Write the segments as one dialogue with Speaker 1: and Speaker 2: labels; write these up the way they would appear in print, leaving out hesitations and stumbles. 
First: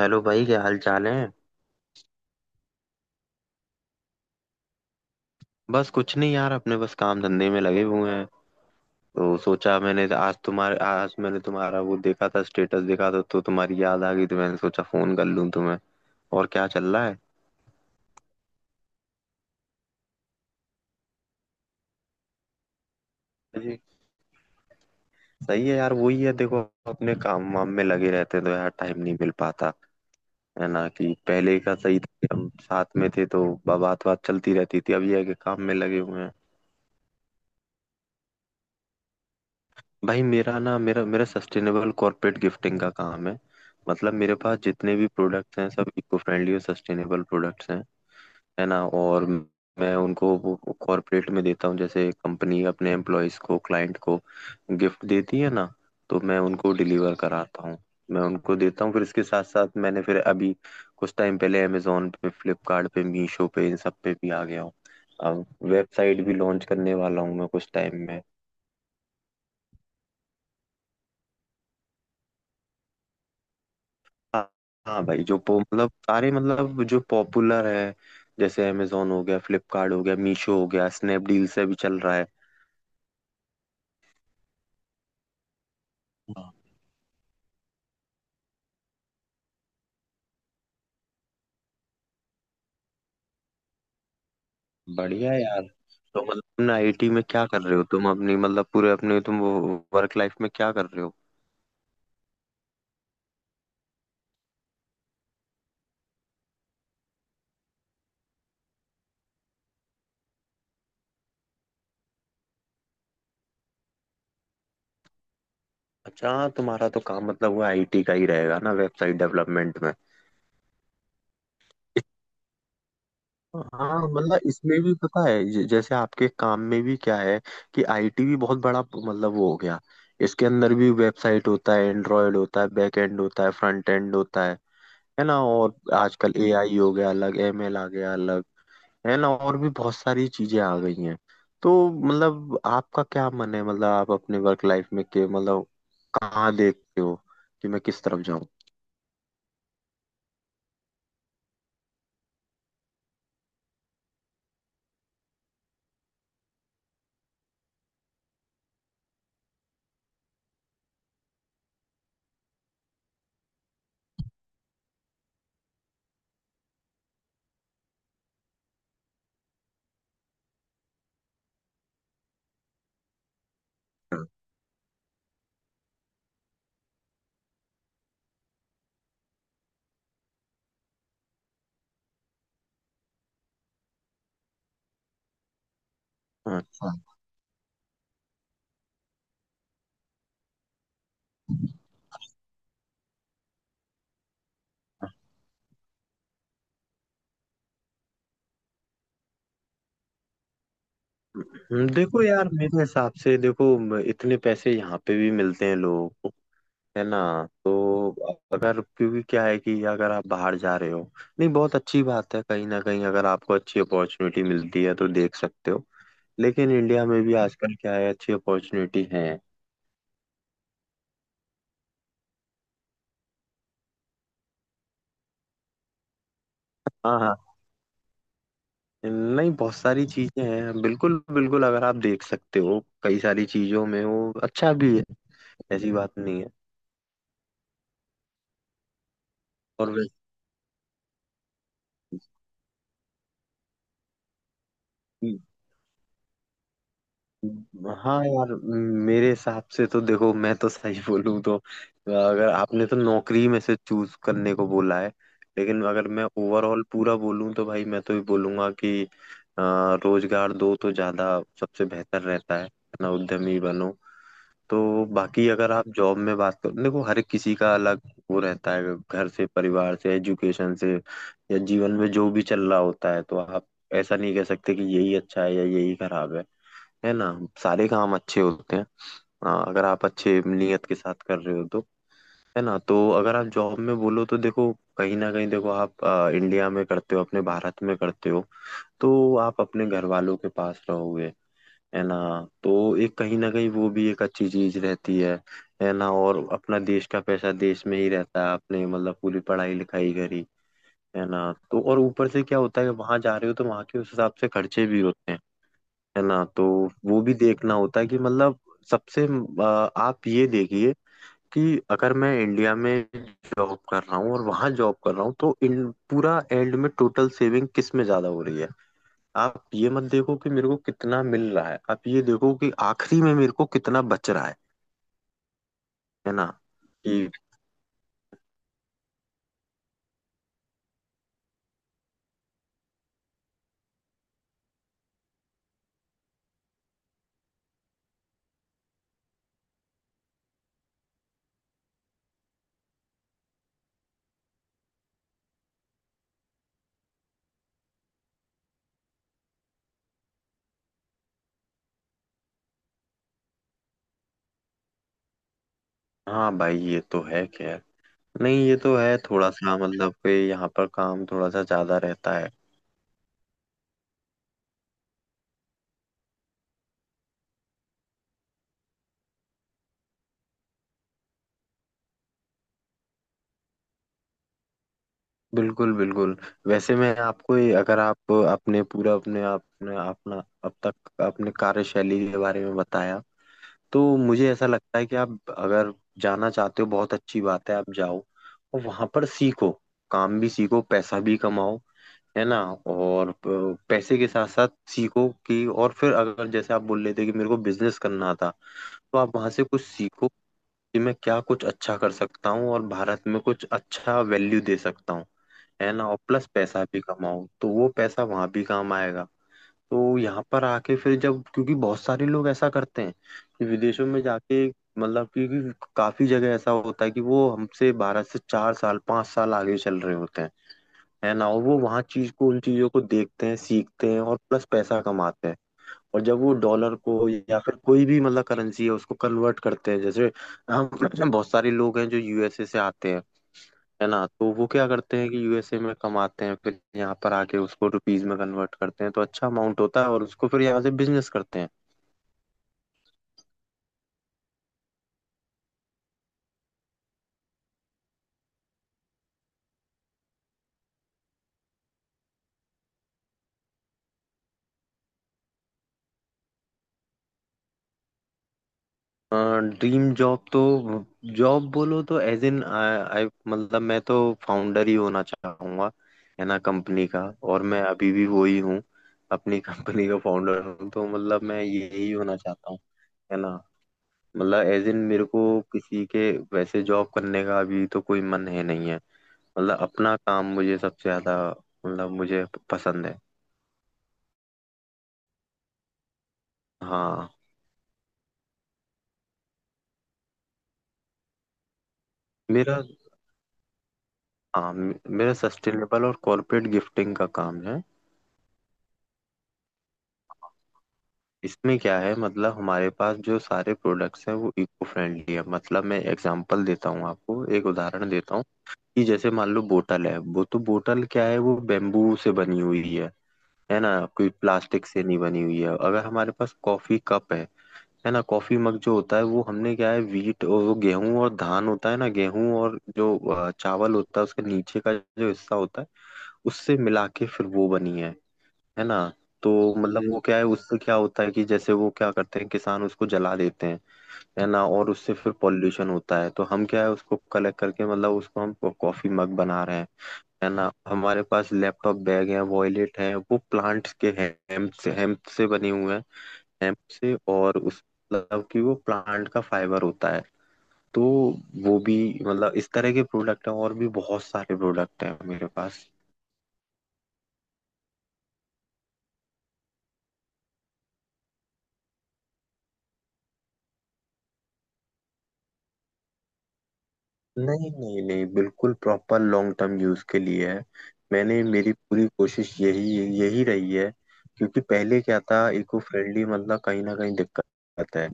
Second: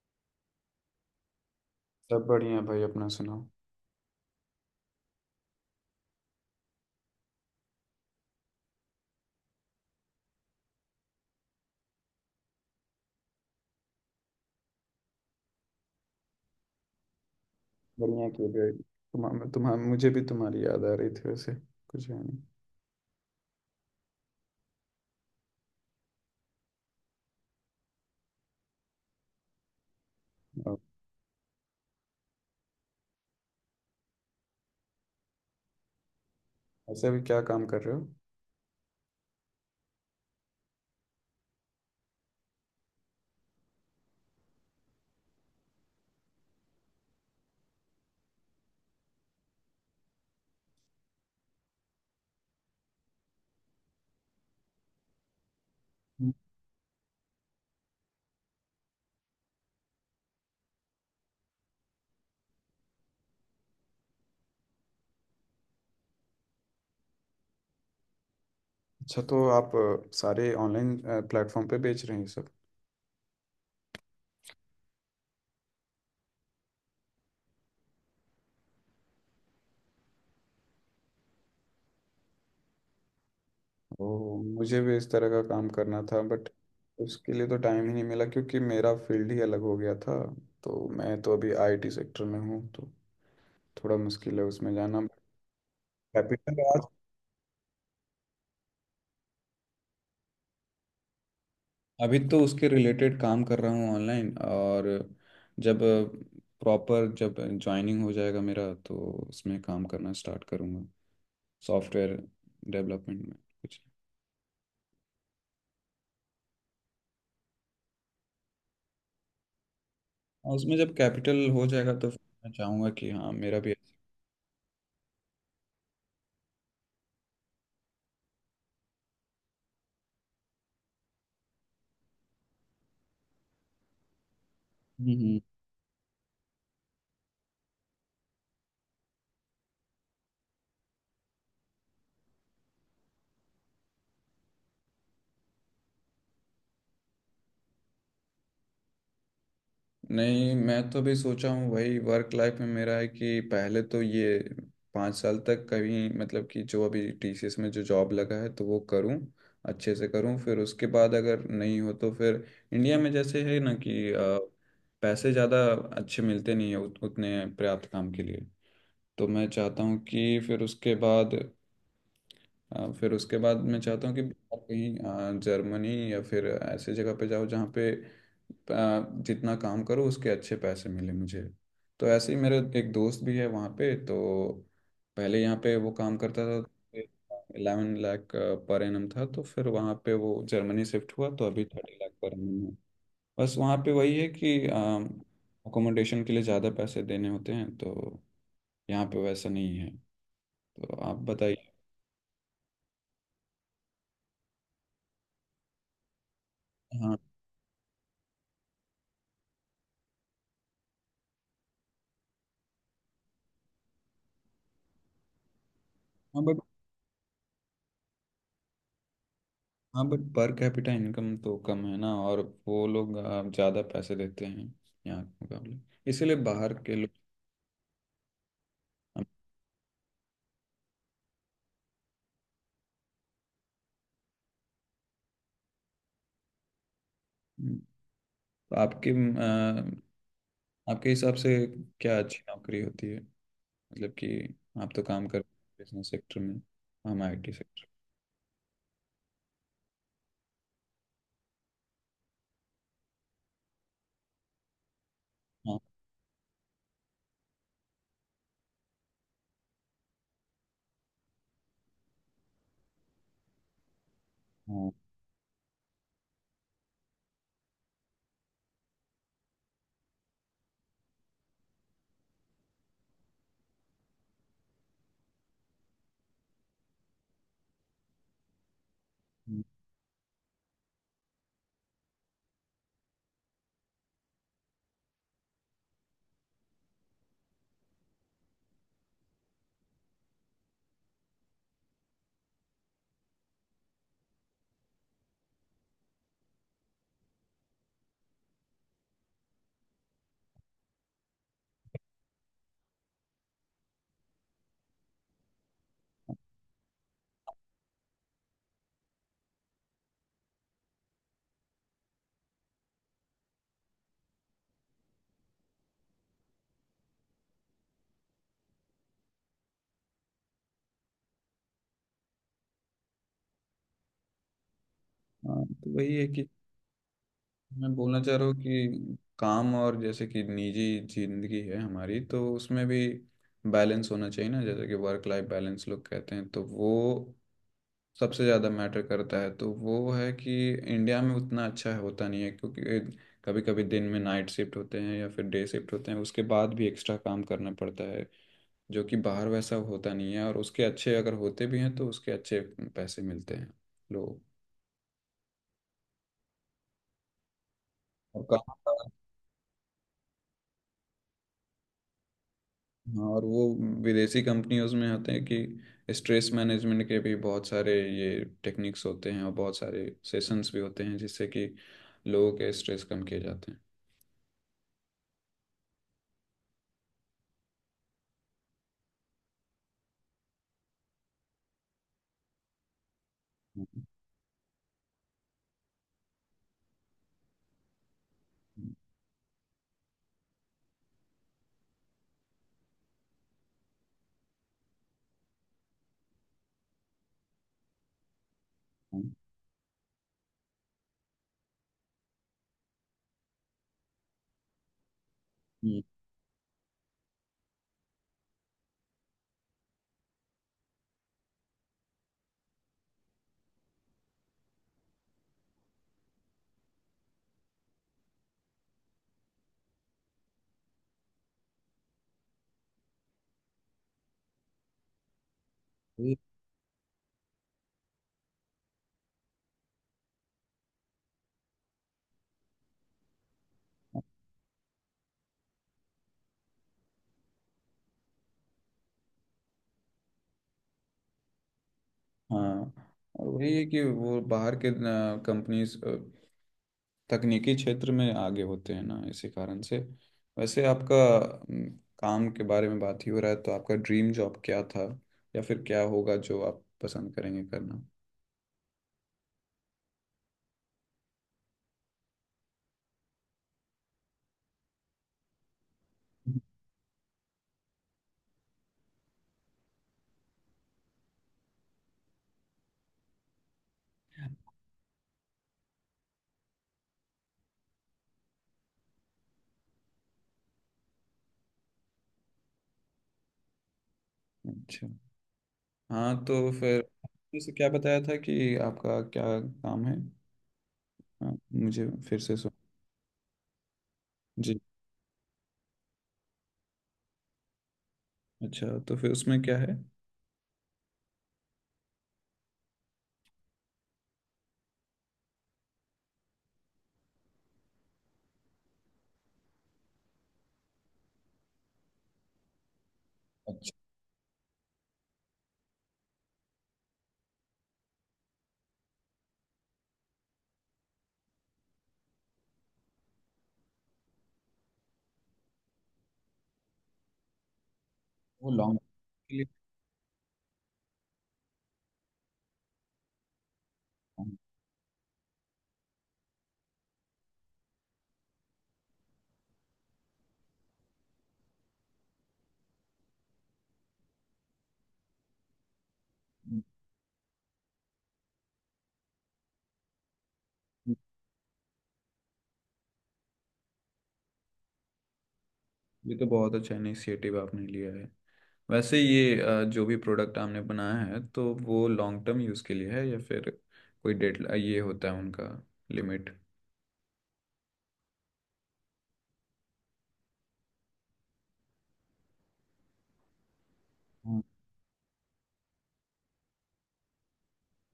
Speaker 1: Hello भाई, क्या हाल चाल है।
Speaker 2: सब बढ़िया है भाई। अपना सुनाओ।
Speaker 1: बस कुछ नहीं यार, अपने बस काम धंधे में लगे हुए हैं। तो सोचा मैंने आज तुम्हारे, आज मैंने तुम्हारा वो देखा था, स्टेटस देखा था, तो तुम्हारी याद आ गई, तो मैंने सोचा फोन कर लूं तुम्हें। और क्या चल रहा है।
Speaker 2: बढ़िया। क्यों भाई? तुम्हारा तुम्हारा मुझे भी तुम्हारी याद आ रही थी, वैसे कुछ है नहीं।
Speaker 1: जी। सही है यार, वही है, देखो, अपने काम वाम में लगे रहते हैं, तो यार टाइम नहीं मिल पाता। है
Speaker 2: और
Speaker 1: ना, कि पहले का सही था कि हम साथ में थे, तो बात बात चलती रहती थी, अब ये है कि काम में लगे हुए हैं।
Speaker 2: ऐसे भी क्या काम कर रहे हो?
Speaker 1: भाई मेरा ना मेरा मेरा सस्टेनेबल कॉर्पोरेट गिफ्टिंग का काम है। मतलब मेरे पास जितने भी प्रोडक्ट्स हैं, सब इको फ्रेंडली और सस्टेनेबल प्रोडक्ट्स हैं। है ना। और मैं उनको वो कॉर्पोरेट में देता हूँ। जैसे कंपनी अपने एम्प्लॉयज को, क्लाइंट को गिफ्ट देती है ना, तो
Speaker 2: हम्म।
Speaker 1: मैं उनको डिलीवर कराता हूँ। मैं उनको देता हूँ। फिर इसके साथ साथ मैंने फिर अभी कुछ टाइम पहले अमेजोन पे, फ्लिपकार्ट पे, मीशो पे, इन सब पे भी आ गया हूँ। अब वेबसाइट भी लॉन्च करने वाला हूँ मैं कुछ टाइम में।
Speaker 2: अच्छा, तो आप सारे ऑनलाइन प्लेटफॉर्म पे बेच रहे हैं ये सब?
Speaker 1: हाँ। हाँ भाई, जो पो मतलब सारे, मतलब जो पॉपुलर है, जैसे अमेजोन हो गया, फ्लिपकार्ट हो गया, मीशो हो गया, स्नैपडील से भी चल रहा है।
Speaker 2: ओ, मुझे भी इस तरह का काम करना था, बट
Speaker 1: हाँ।
Speaker 2: उसके लिए तो टाइम ही नहीं मिला क्योंकि मेरा फील्ड ही अलग हो गया था। तो मैं तो अभी आईटी सेक्टर में हूँ तो थोड़ा मुश्किल है उसमें जाना।
Speaker 1: बढ़िया है यार। तो मतलब
Speaker 2: कैपिटल।
Speaker 1: तुम आईटी में क्या कर रहे हो, तुम अपनी मतलब पूरे अपने तुम वर्क लाइफ में क्या कर रहे हो।
Speaker 2: अभी तो उसके रिलेटेड काम कर रहा हूँ ऑनलाइन, और जब प्रॉपर जब ज्वाइनिंग हो जाएगा मेरा तो उसमें काम करना स्टार्ट करूँगा, सॉफ्टवेयर डेवलपमेंट में कुछ।
Speaker 1: अच्छा, हाँ, तुम्हारा तो काम मतलब वो आईटी का ही रहेगा ना, वेबसाइट डेवलपमेंट में।
Speaker 2: और उसमें जब कैपिटल हो जाएगा तो फिर मैं चाहूँगा कि हाँ, मेरा भी।
Speaker 1: हाँ मतलब इसमें भी पता है जैसे आपके काम में भी क्या है कि आईटी भी बहुत बड़ा मतलब वो हो गया। इसके अंदर भी वेबसाइट होता है, एंड्रॉयड होता है, बैक एंड होता है, फ्रंट एंड होता है। है ना,
Speaker 2: हम्म।
Speaker 1: और आजकल एआई हो गया अलग, एमएल आ गया अलग। है ना, और भी बहुत सारी चीजें आ गई हैं। तो मतलब आपका क्या मन है, मतलब आप अपने वर्क लाइफ में के मतलब कहाँ देखते हो, कि मैं किस तरफ जाऊँ।
Speaker 2: नहीं, मैं तो भी सोचा हूँ, वही वर्क लाइफ में मेरा है कि पहले तो ये 5 साल तक कहीं, मतलब कि जो अभी टीसीएस में जो जॉब लगा है तो वो करूँ, अच्छे से करूँ। फिर उसके बाद अगर नहीं हो तो फिर इंडिया में, जैसे है ना कि पैसे ज़्यादा अच्छे मिलते नहीं है उतने पर्याप्त काम के लिए। तो मैं चाहता हूँ कि फिर उसके बाद, फिर उसके बाद मैं चाहता हूँ कि बाहर कहीं, जर्मनी या फिर ऐसे जगह पे जाओ जहाँ पे जितना काम करो उसके अच्छे पैसे मिले मुझे। तो ऐसे ही मेरा एक दोस्त भी है वहाँ पे। तो पहले यहाँ पे वो काम करता
Speaker 1: अच्छा।
Speaker 2: था, 11 लाख पर एनम था, तो फिर वहाँ पे वो जर्मनी शिफ्ट हुआ तो अभी 30 लाख पर एनम है। बस वहाँ पे वही है कि अकोमोडेशन के लिए ज़्यादा पैसे देने होते हैं, तो यहाँ पे वैसा नहीं है। तो आप बताइए।
Speaker 1: देखो यार, मेरे हिसाब से देखो, इतने पैसे यहाँ पे भी मिलते हैं लोगों को। है
Speaker 2: हाँ,
Speaker 1: ना, तो अगर, क्योंकि क्या है कि अगर आप बाहर जा रहे हो, नहीं, बहुत अच्छी बात है, कहीं ना कहीं अगर आपको अच्छी अपॉर्चुनिटी मिलती है तो देख सकते हो।
Speaker 2: हाँ।
Speaker 1: लेकिन इंडिया में भी आजकल क्या है, अच्छी अपॉर्चुनिटी है।
Speaker 2: हाँ, बट पर कैपिटा इनकम तो कम है ना, और वो लोग ज़्यादा पैसे देते हैं यहाँ के मुकाबले, इसीलिए बाहर के लोग।
Speaker 1: हाँ, हाँ, नहीं, बहुत सारी चीजें हैं, बिल्कुल बिल्कुल, अगर आप देख सकते हो कई सारी चीजों में वो अच्छा भी है, ऐसी बात नहीं है।
Speaker 2: तो आ,
Speaker 1: और
Speaker 2: आपके हिसाब से क्या
Speaker 1: वैसे
Speaker 2: अच्छी नौकरी होती है, मतलब कि आप तो काम कर बिजनेस सेक्टर में, हम आईटी सेक्टर।
Speaker 1: हाँ यार, मेरे हिसाब से तो देखो, मैं तो सही बोलूँ तो, अगर आपने तो नौकरी में से चूज करने को बोला है,
Speaker 2: हाँ,
Speaker 1: लेकिन अगर मैं ओवरऑल पूरा बोलूँ तो भाई मैं तो ये बोलूंगा कि अ, रोजगार दो, तो ज्यादा सबसे बेहतर रहता है, अपना उद्यमी बनो।
Speaker 2: हाँ।
Speaker 1: तो बाकी अगर आप जॉब में बात करो, देखो हर एक किसी का अलग वो रहता है, घर से, परिवार से, एजुकेशन से, या जीवन में जो भी चल रहा होता है, तो आप ऐसा नहीं कह सकते कि यही अच्छा है या यही खराब है। है ना, सारे काम अच्छे होते हैं। हाँ, अगर आप अच्छे नियत के साथ कर रहे हो तो। है ना, तो अगर आप जॉब में बोलो तो देखो, कहीं ना कहीं देखो, आप इंडिया में करते हो, अपने भारत में करते हो, तो आप अपने घर वालों के पास रहोगे। है ना, तो एक कहीं ना कहीं वो भी एक अच्छी चीज रहती है। है ना, और अपना देश का पैसा देश में ही रहता है। आपने मतलब पूरी पढ़ाई लिखाई करी, है ना, तो। और ऊपर से क्या होता है, वहां जा रहे हो तो वहां के उस हिसाब से खर्चे भी होते हैं। है ना, तो वो भी देखना होता है कि मतलब सबसे आप ये देखिए कि अगर मैं इंडिया में जॉब कर रहा हूँ और वहां जॉब कर रहा हूँ, तो इन पूरा एंड में टोटल सेविंग किस में ज्यादा हो रही है। आप ये मत देखो कि मेरे को कितना मिल रहा है, आप ये देखो कि आखिरी में मेरे को कितना बच रहा है।
Speaker 2: हाँ, तो वही है
Speaker 1: है ना,
Speaker 2: कि
Speaker 1: कि।
Speaker 2: मैं बोलना चाह रहा हूँ कि काम, और जैसे कि निजी जिंदगी है हमारी, तो उसमें भी बैलेंस होना चाहिए ना। जैसे कि वर्क लाइफ बैलेंस लोग कहते हैं, तो वो सबसे ज़्यादा मैटर करता है। तो वो है कि इंडिया में उतना अच्छा होता नहीं है क्योंकि कभी कभी दिन में नाइट शिफ्ट होते हैं या फिर डे शिफ्ट होते हैं, उसके बाद भी एक्स्ट्रा काम करना पड़ता है, जो कि बाहर वैसा होता नहीं है, और उसके अच्छे अगर होते भी हैं तो उसके अच्छे पैसे मिलते हैं लोग
Speaker 1: हाँ भाई ये तो है खैर।
Speaker 2: और
Speaker 1: नहीं ये
Speaker 2: काम।
Speaker 1: तो है, थोड़ा सा मतलब कि यहाँ पर काम थोड़ा सा ज्यादा रहता है।
Speaker 2: हाँ, और वो विदेशी कंपनियों में होते हैं कि स्ट्रेस मैनेजमेंट के भी बहुत सारे ये टेक्निक्स होते हैं, और बहुत सारे सेशंस भी होते हैं जिससे कि लोगों के स्ट्रेस कम किए जाते हैं।
Speaker 1: बिल्कुल बिल्कुल। वैसे मैं आपको अगर आप अपने पूरा अपने आपने अपना अब तक अपने कार्यशैली के बारे में बताया, तो मुझे ऐसा लगता है कि आप अगर जाना चाहते हो, बहुत अच्छी बात है, आप जाओ और वहां पर सीखो, काम भी सीखो, पैसा भी कमाओ। है ना, और पैसे के साथ साथ सीखो कि, और फिर अगर जैसे आप बोल रहे थे कि मेरे को बिजनेस करना था, तो
Speaker 2: हम्म,
Speaker 1: आप वहां से कुछ सीखो कि मैं क्या कुछ अच्छा कर सकता हूँ और भारत में कुछ अच्छा वैल्यू दे सकता हूँ। है ना, और प्लस पैसा भी कमाऊँ, तो वो पैसा वहां भी काम आएगा। तो यहाँ पर आके फिर जब, क्योंकि बहुत सारे लोग ऐसा करते हैं कि विदेशों में जाके मतलब, क्योंकि काफी जगह ऐसा होता है कि वो हमसे, भारत से 4 साल 5 साल आगे चल रहे होते हैं। है ना, और वो वहाँ चीज को, उन चीजों को देखते हैं, सीखते हैं, और प्लस पैसा कमाते हैं। और
Speaker 2: वही-
Speaker 1: जब वो डॉलर को या फिर कोई भी मतलब करेंसी है उसको कन्वर्ट करते हैं, जैसे हम। बहुत सारे लोग हैं जो यूएसए से आते हैं। है ना, तो वो क्या करते हैं कि यूएसए में कमाते हैं, फिर यहाँ पर आके उसको रुपीज में कन्वर्ट करते हैं, तो अच्छा अमाउंट होता है, और उसको फिर यहाँ से बिजनेस करते हैं।
Speaker 2: हाँ, और वही है कि वो बाहर के कंपनीज तकनीकी क्षेत्र में आगे होते हैं ना, इसी कारण से। वैसे आपका काम के बारे में बात ही हो रहा है, तो आपका ड्रीम जॉब क्या था, या फिर क्या होगा जो आप पसंद करेंगे करना?
Speaker 1: ड्रीम जॉब तो, जॉब बोलो तो एज इन आई, मतलब मैं तो फाउंडर ही होना चाहूंगा। है ना, कंपनी का, और मैं अभी भी वो ही हूँ, अपनी कंपनी का फाउंडर हूँ, तो मतलब मैं यही होना चाहता हूँ। है ना, मतलब एज इन मेरे को किसी के वैसे जॉब करने का अभी तो कोई मन है नहीं है। मतलब अपना काम मुझे सबसे ज्यादा मतलब मुझे पसंद है।
Speaker 2: अच्छा, हाँ, तो फिर
Speaker 1: हाँ।
Speaker 2: जैसे क्या बताया था कि आपका क्या काम है? हाँ, मुझे फिर से सुन।
Speaker 1: मेरा, हाँ
Speaker 2: जी।
Speaker 1: मेरा सस्टेनेबल और कॉर्पोरेट गिफ्टिंग का काम है।
Speaker 2: अच्छा, तो फिर उसमें क्या है?
Speaker 1: इसमें क्या है, मतलब हमारे पास जो सारे प्रोडक्ट्स हैं वो इको फ्रेंडली है। मतलब मैं एग्जांपल देता हूँ आपको, एक उदाहरण देता हूँ कि जैसे मान लो बोतल है, वो, तो बोतल क्या है, वो बेम्बू से बनी हुई है। है
Speaker 2: अच्छा।
Speaker 1: ना, कोई प्लास्टिक से नहीं बनी हुई है। अगर हमारे पास कॉफी कप है ना, कॉफी मग जो होता है, वो हमने क्या है, वीट, और वो गेहूं और धान होता है ना, गेहूं और जो चावल होता है, उसके नीचे का जो हिस्सा होता है उससे मिला के फिर वो बनी है।
Speaker 2: वो
Speaker 1: है ना, तो मतलब वो क्या है, उससे क्या होता है कि जैसे वो क्या करते हैं किसान, उसको जला देते हैं। है
Speaker 2: लॉन्ग।
Speaker 1: ना, और उससे फिर पॉल्यूशन होता है, तो हम क्या है, उसको कलेक्ट करके मतलब उसको हम कॉफी मग बना रहे हैं। है ना, हमारे पास लैपटॉप बैग है, वॉयलेट है, वो प्लांट्स के हेम्प से बने हुए हैं, hemp से। और उस मतलब कि वो प्लांट का फाइबर होता है, तो वो भी मतलब इस तरह के प्रोडक्ट हैं, और भी बहुत सारे प्रोडक्ट हैं मेरे पास।
Speaker 2: ये तो बहुत अच्छा इनिशिएटिव आपने लिया है। वैसे ये जो भी प्रोडक्ट आपने बनाया है तो वो लॉन्ग टर्म यूज़ के लिए है, या फिर कोई डेट ये होता है उनका, लिमिट?
Speaker 1: नहीं नहीं नहीं, बिल्कुल प्रॉपर लॉन्ग टर्म यूज के लिए है। मैंने, मेरी पूरी कोशिश यही यही रही है, क्योंकि
Speaker 2: हाँ,
Speaker 1: पहले क्या था, इको फ्रेंडली मतलब कहीं ना कहीं दिक्कत है।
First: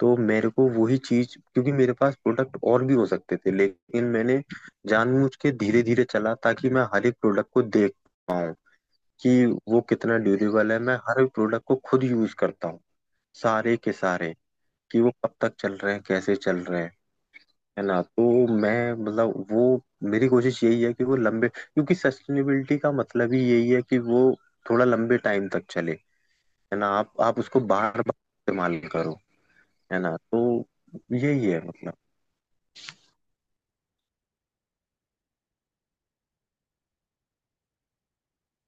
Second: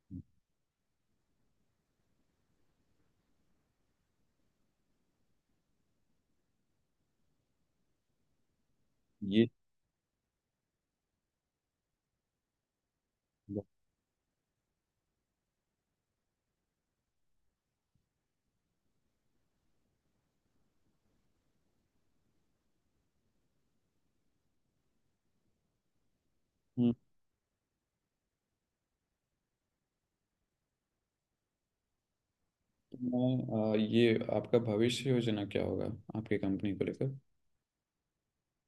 Speaker 1: तो मेरे को वही चीज, क्योंकि मेरे पास प्रोडक्ट और भी हो सकते थे, लेकिन मैंने जानबूझ के धीरे धीरे चला, ताकि मैं हर एक प्रोडक्ट को देख पाऊँ कि
Speaker 2: ये।
Speaker 1: वो कितना ड्यूरेबल है। मैं हर प्रोडक्ट को खुद यूज करता हूँ, सारे के सारे, कि वो कब तक चल रहे हैं, कैसे चल रहे हैं। है ना, तो मैं मतलब वो, मेरी कोशिश यही है कि वो लंबे, क्योंकि सस्टेनेबिलिटी का मतलब ही यही है कि वो थोड़ा लंबे टाइम तक चले। है ना,
Speaker 2: हम्म,
Speaker 1: आप उसको बार बार इस्तेमाल करो। है ना, तो यही है मतलब।
Speaker 2: तो मैं ये आपका भविष्य योजना क्या होगा आपकी कंपनी को लेकर?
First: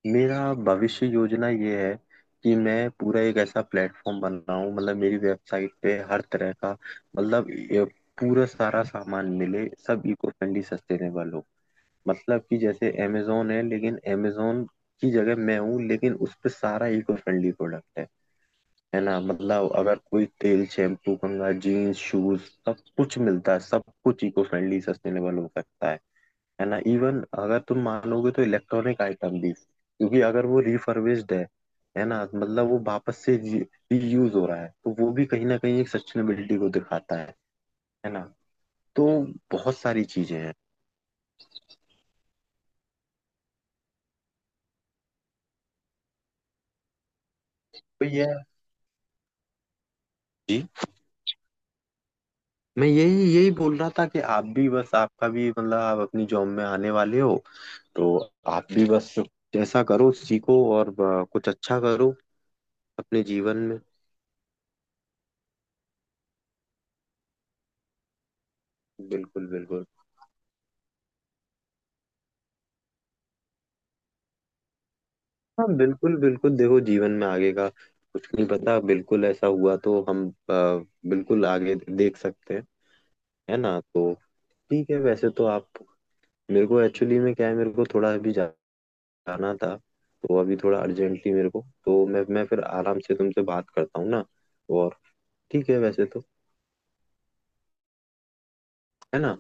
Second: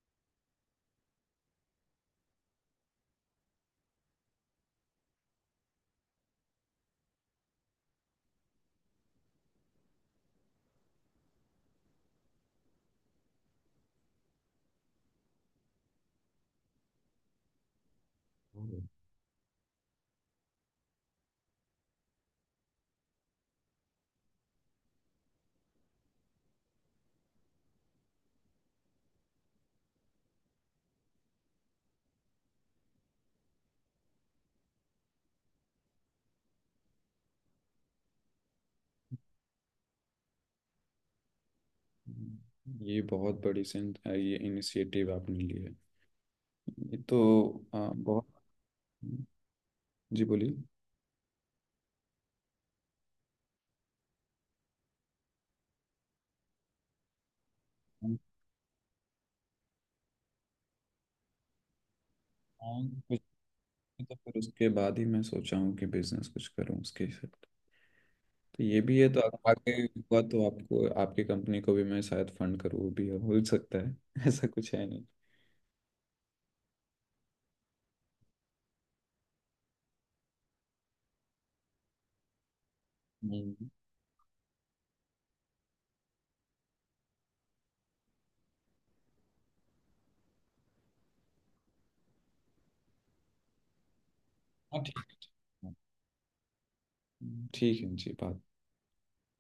Speaker 1: मेरा भविष्य योजना ये है कि मैं पूरा एक ऐसा प्लेटफॉर्म बनाऊं, मतलब मेरी वेबसाइट पे हर तरह का, मतलब ये पूरा सारा सामान मिले, सब इको फ्रेंडली सस्टेनेबल हो। मतलब कि जैसे amazon है, लेकिन amazon की जगह मैं हूँ, लेकिन उस पे सारा इको फ्रेंडली प्रोडक्ट है।
Speaker 2: हम्म,
Speaker 1: है ना, मतलब अगर कोई तेल, शैम्पू, कंघा, जीन्स, शूज, सब कुछ मिलता है, सब कुछ इको फ्रेंडली सस्टेनेबल हो सकता है। है ना, इवन अगर तुम मानोगे तो इलेक्ट्रॉनिक आइटम भी, क्योंकि अगर वो रिफर्बिश्ड है ना, मतलब वो वापस से रीयूज हो रहा है, तो वो भी कहीं ना कहीं एक सस्टेनेबिलिटी को दिखाता है। है ना, तो बहुत सारी चीजें हैं।
Speaker 2: ये बहुत बड़ी ये इनिशिएटिव आपने लिया है। ये तो
Speaker 1: तो
Speaker 2: बहुत।
Speaker 1: ये।
Speaker 2: जी, बोलिए।
Speaker 1: जी, मैं यही यही बोल रहा था कि आप भी बस, आपका भी मतलब आप अपनी जॉब में आने वाले हो,
Speaker 2: हाँ,
Speaker 1: तो आप भी बस जैसा करो, सीखो, और कुछ अच्छा करो
Speaker 2: कुछ।
Speaker 1: अपने
Speaker 2: नहीं,
Speaker 1: जीवन में।
Speaker 2: तो फिर उसके बाद ही मैं सोचा हूँ कि बिजनेस कुछ करूँ उसके हिसाब, तो ये भी है। तो
Speaker 1: बिल्कुल
Speaker 2: आगे
Speaker 1: बिल्कुल।
Speaker 2: हुआ तो आपको आपकी कंपनी को भी मैं शायद फंड करूँ, वो भी हो सकता है। ऐसा कुछ है नहीं।
Speaker 1: हाँ बिल्कुल बिल्कुल, देखो जीवन में आगे का कुछ नहीं पता, बिल्कुल ऐसा हुआ तो हम बिल्कुल आगे देख सकते हैं। है
Speaker 2: हम्म,
Speaker 1: ना, तो ठीक है, वैसे तो आप, मेरे को एक्चुअली में क्या है, मेरे को थोड़ा अभी जाना था, तो अभी थोड़ा अर्जेंटली मेरे को, तो मैं फिर आराम से तुमसे बात करता हूँ ना।
Speaker 2: हाँ,
Speaker 1: और
Speaker 2: ठीक है। ठीक
Speaker 1: ठीक है वैसे तो।
Speaker 2: है। ठीक है जी, बात।
Speaker 1: है ना,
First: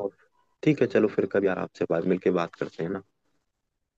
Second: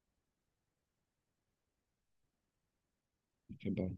Speaker 1: और ठीक है, चलो फिर कभी आराम से बात, मिलके बात करते हैं ना।
Speaker 2: ठीक है, बाय।